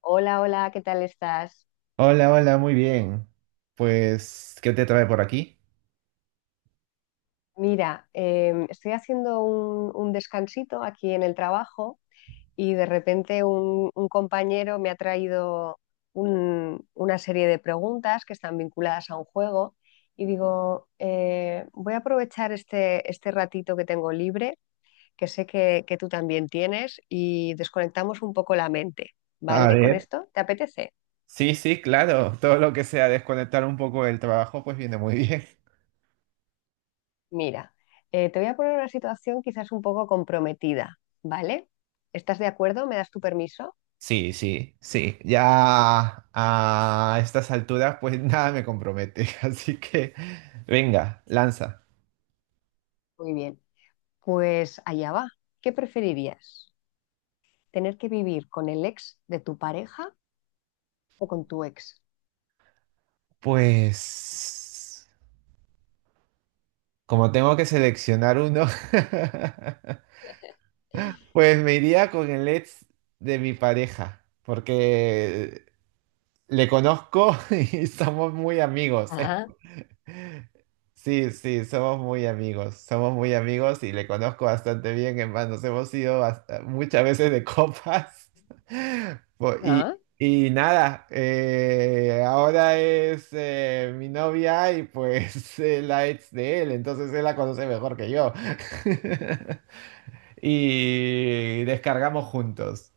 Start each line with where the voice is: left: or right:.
left: Hola, hola, ¿qué tal estás?
right: Hola, hola, muy bien. Pues, ¿qué te trae por aquí?
left: Mira, estoy haciendo un descansito aquí en el trabajo y de repente un compañero me ha traído una serie de preguntas que están vinculadas a un juego y digo, voy a aprovechar este ratito que tengo libre, que sé que tú también tienes, y desconectamos un poco la mente,
right: A
left: ¿vale? ¿Con
right: ver.
left: esto? ¿Te apetece?
right: Sí, sí, claro. Todo lo que sea desconectar un poco del trabajo, pues viene muy bien.
left: Mira, te voy a poner una situación quizás un poco comprometida, ¿vale? ¿Estás de acuerdo? ¿Me das tu permiso?
right: Sí, sí, sí. Ya a estas alturas, pues nada me compromete. Así que, venga, lanza.
left: Muy bien. Pues allá va. ¿Qué preferirías? ¿Tener que vivir con el ex de tu pareja o con tu ex?
right: Pues, como tengo que seleccionar uno, pues me iría con el ex de mi pareja, porque le conozco y somos muy amigos.
left: Ah,
right: Sí, sí, somos muy amigos y le conozco bastante bien, en nos hemos ido muchas veces de copas. Y,
left: ah,
right: y nada, ahora es mi novia y pues la ex de él, entonces él la conoce mejor que yo. Y descargamos juntos.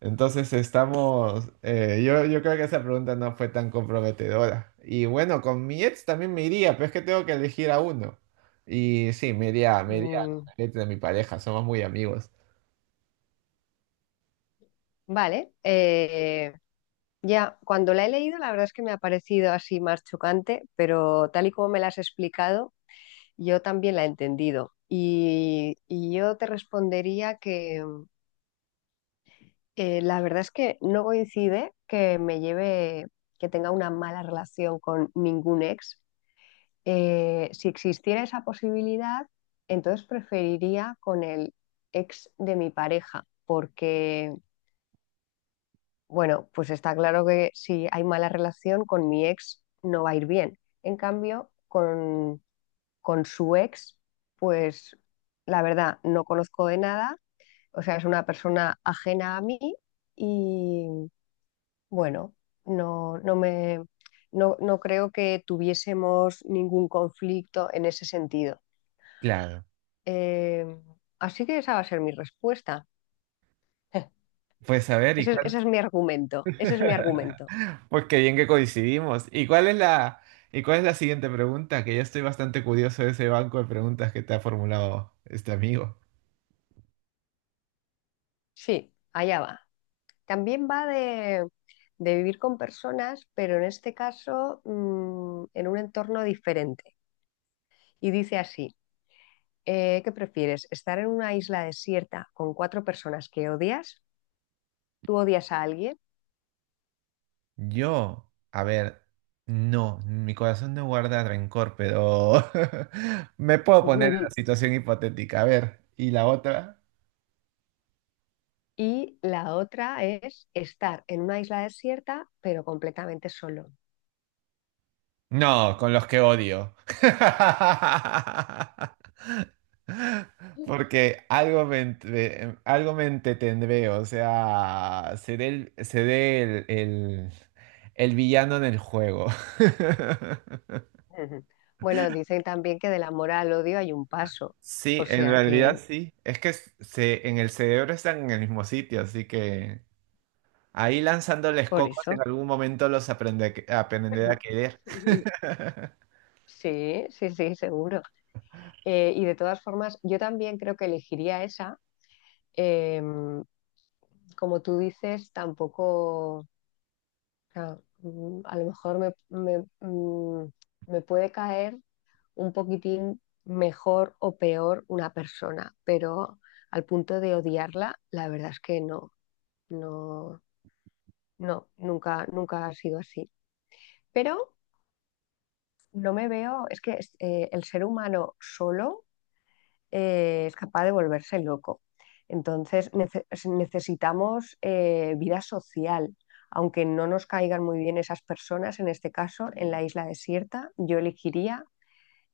right: Entonces estamos, yo creo que esa pregunta no fue tan comprometedora. Y bueno, con mi ex también me iría, pero es que tengo que elegir a uno. Y sí, me iría con
left: Mm,
right: el ex de mi pareja, somos muy amigos.
left: vale. Ya, cuando la he leído, la verdad es que me ha parecido así más chocante, pero tal y como me la has explicado, yo también la he entendido. Y yo te respondería que... La verdad es que no coincide que me lleve, que tenga una mala relación con ningún ex. Si existiera esa posibilidad, entonces preferiría con el ex de mi pareja, porque, bueno, pues está claro que si hay mala relación con mi ex no va a ir bien. En cambio, con su ex, pues la verdad, no conozco de nada, o sea, es una persona ajena a mí y bueno, no, no me, no, no creo que tuviésemos ningún conflicto en ese sentido.
right: Claro.
left: Eh, Así que esa va a ser mi respuesta.
right: Pues a ver, ¿y cuál?
left: Ese es mi argumento. Ese es mi argumento.
right: Pues qué bien que coincidimos. ¿Y cuál es la siguiente pregunta? Que ya estoy bastante curioso de ese banco de preguntas que te ha formulado este amigo.
left: Sí, allá va. También va de vivir con personas, pero en este caso en un entorno diferente. Y dice así, ¿qué prefieres? ¿Estar en una isla desierta con cuatro personas que odias? ¿Tú odias a alguien?
right: Yo, a ver, no, mi corazón no guarda rencor, pero me puedo poner en la situación hipotética. A ver, ¿y la otra?
left: Y la otra es estar en una isla desierta, pero completamente solo.
right: No, con los que odio. Porque algo me entretendré, o sea, el villano en el juego.
left: Ujú. Bueno, dicen también que del amor al odio hay un paso,
right: Sí,
left: o
right: en
left: sea
right: realidad
left: que
right: sí. En el cerebro están en el mismo sitio, así que... Ahí lanzándoles
left: por
right: cocos en
left: eso.
right: algún momento los aprende aprender a querer.
left: Ujú. Sí, sí, sí, seguro. Y de todas formas, yo también creo que elegiría esa. Em, Como tú dices, tampoco, o sea, a lo mejor mm, me puede caer un poquitín mejor o peor una persona, pero al punto de odiarla, la verdad es que no, no, nunca, nunca ha sido así. Pero no me veo, es que el ser humano solo es capaz de volverse loco. Entonces necesitamos vida social. Aunque no nos caigan muy bien esas personas, en este caso, en la isla desierta, yo elegiría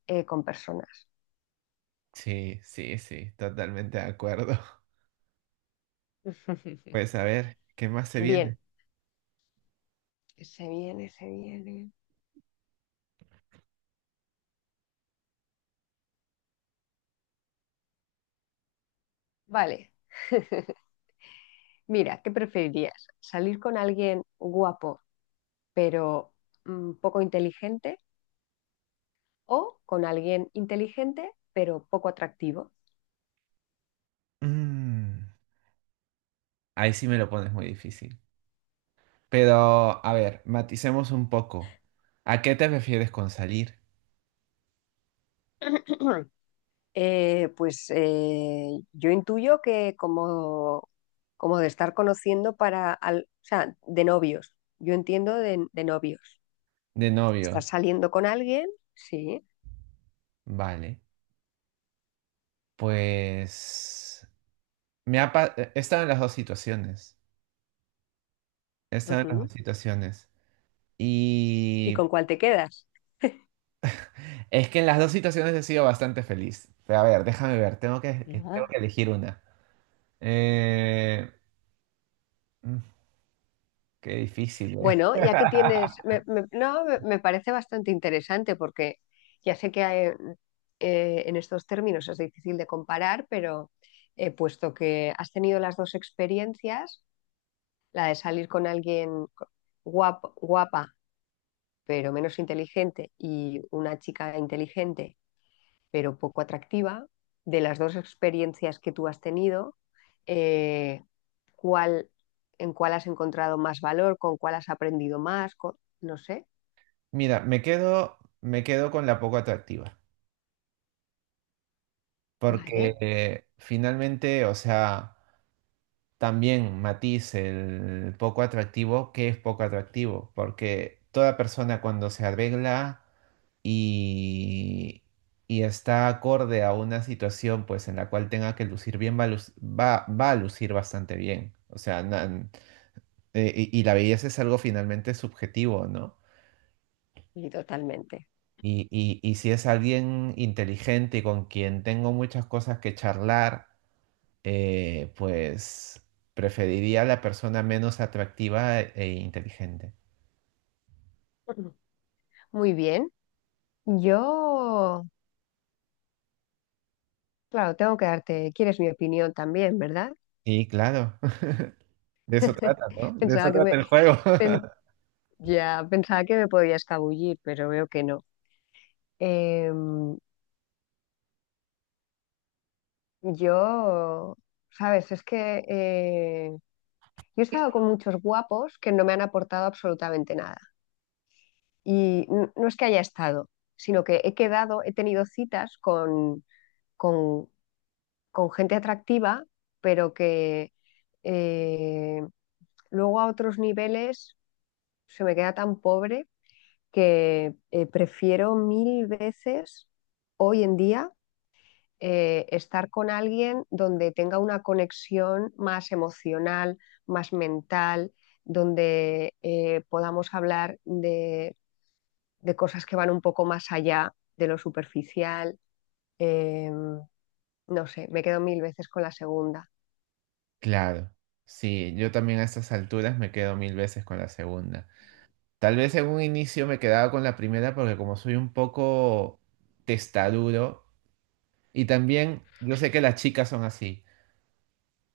left: con personas.
right: Sí, sí, sí, totalmente de acuerdo. Pues a ver, ¿qué más se
left: Bien,
right: viene?
left: se viene, se viene. Vale, mira, ¿qué preferirías? ¿Salir con alguien guapo pero poco inteligente o con alguien inteligente pero poco atractivo?
right: Mm, ahí sí me lo pones muy difícil. Pero, a ver, maticemos un poco. ¿A qué te refieres con salir
left: Pues yo intuyo que como, como de estar conociendo para, o sea, de novios, yo entiendo de novios.
right: de novio?
left: Estás saliendo con alguien, sí.
right: Vale, pues he estado en las dos situaciones. He estado en las
left: Ujú.
right: dos situaciones.
left: ¿Y
right: Y
left: con cuál te quedas?
right: es que en las dos situaciones he sido bastante feliz. Pero a ver, déjame ver, tengo que elegir una. Eh, mm, qué difícil, ¿eh?
left: Bueno, ya que tienes, no, me parece bastante interesante porque ya sé que hay, en estos términos es difícil de comparar, pero puesto que has tenido las dos experiencias, la de salir con alguien guapo, guapa pero menos inteligente y una chica inteligente pero poco atractiva, de las dos experiencias que tú has tenido, eh, ¿cuál, en cuál has encontrado más valor, con cuál has aprendido más, no sé?
right: Mira, me quedo con la poco atractiva, porque
left: Vale,
right: finalmente, o sea, también matiz el poco atractivo, ¿qué es poco atractivo? Porque toda persona cuando se arregla y, y está acorde a una situación pues en la cual tenga que lucir bien, va a lucir bastante bien. O sea, y la belleza es algo finalmente subjetivo, ¿no?
left: y totalmente.
right: Y si es alguien inteligente y con quien tengo muchas cosas que charlar, pues preferiría a la persona menos atractiva e inteligente.
left: Ujú. Muy bien. Yo, claro, tengo que darte, quieres mi opinión también, ¿verdad?
right: Y claro, de eso trata, ¿no? De eso
left: Pensaba que
right: trata
left: me,
right: el juego.
left: pen- ya pensaba que me podía escabullir, pero veo que no. Em, yo, sabes, es que yo he estado con muchos guapos que no me han aportado absolutamente nada. Y no es que haya estado, sino que he quedado, he tenido citas con con gente atractiva, pero que eh, luego a otros niveles se me queda tan pobre que prefiero mil veces hoy en día estar con alguien donde tenga una conexión más emocional, más mental, donde podamos hablar de cosas que van un poco más allá de lo superficial. Em, no sé, me quedo mil veces con la segunda.
right: Claro, sí, yo también a estas alturas me quedo mil veces con la segunda. Tal vez en un inicio me quedaba con la primera porque como soy un poco testarudo y también yo sé que las chicas son así,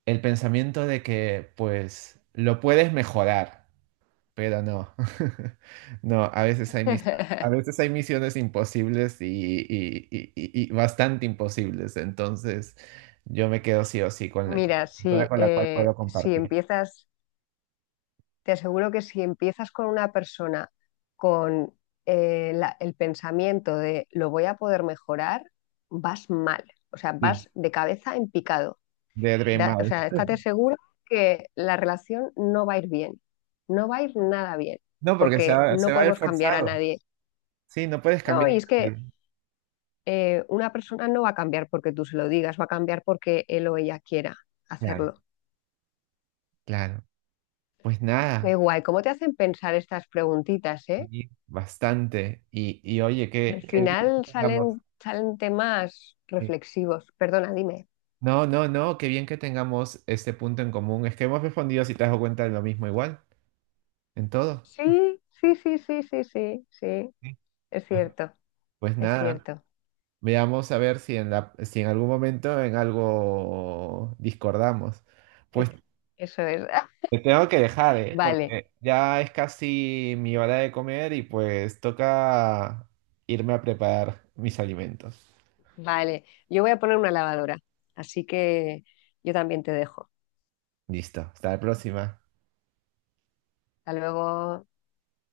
right: el pensamiento de que pues lo puedes mejorar, pero no, no, a veces hay misiones imposibles y, y bastante imposibles, entonces yo me quedo sí o sí con la,
left: Mira,
right: con la
left: si,
right: con la cual puedo
left: si
right: compartir.
left: empiezas, te aseguro que si empiezas con una persona con el pensamiento de lo voy a poder mejorar, vas mal, o sea,
right: Sí.
left: vas de cabeza en picado.
right: De
left: O
right: Dremal.
left: sea, estate seguro que la relación no va a ir bien, no va a ir nada bien,
right: No, porque
left: porque
right: se
left: no
right: va a ver
left: podemos cambiar a
right: forzado.
left: nadie.
right: Sí, no puedes
left: No,
right: cambiar
left: y es
right: a
left: que
right: nadie.
left: una persona no va a cambiar porque tú se lo digas, va a cambiar porque él o ella quiera
right: Claro,
left: hacerlo.
right: claro. Pues
left: Qué
right: nada,
left: guay, ¿cómo te hacen pensar estas preguntitas, eh?
right: y bastante. Y oye,
left: Al
right: qué bien que
left: final
right: tengamos.
left: salen, salen temas
right: Sí.
left: reflexivos. Perdona, dime.
right: No, no, no, qué bien que tengamos este punto en común. Es que hemos respondido, si te has dado cuenta, de lo mismo igual, en todo.
left: Sí, sí, sí, sí, sí, sí, sí,
right: Sí.
left: es cierto,
right: Pues
left: es
right: nada,
left: cierto.
right: veamos a ver si en la, si en algún momento en algo discordamos.
left: Es-
right: Pues
left: Eso es.
right: te tengo que dejar, ¿eh?
left: Vale,
right: Porque ya es casi mi hora de comer y pues toca irme a preparar mis alimentos.
left: vale. Yo voy a poner una lavadora, así que yo también te dejo.
right: Listo, hasta la próxima.
left: Hasta luego.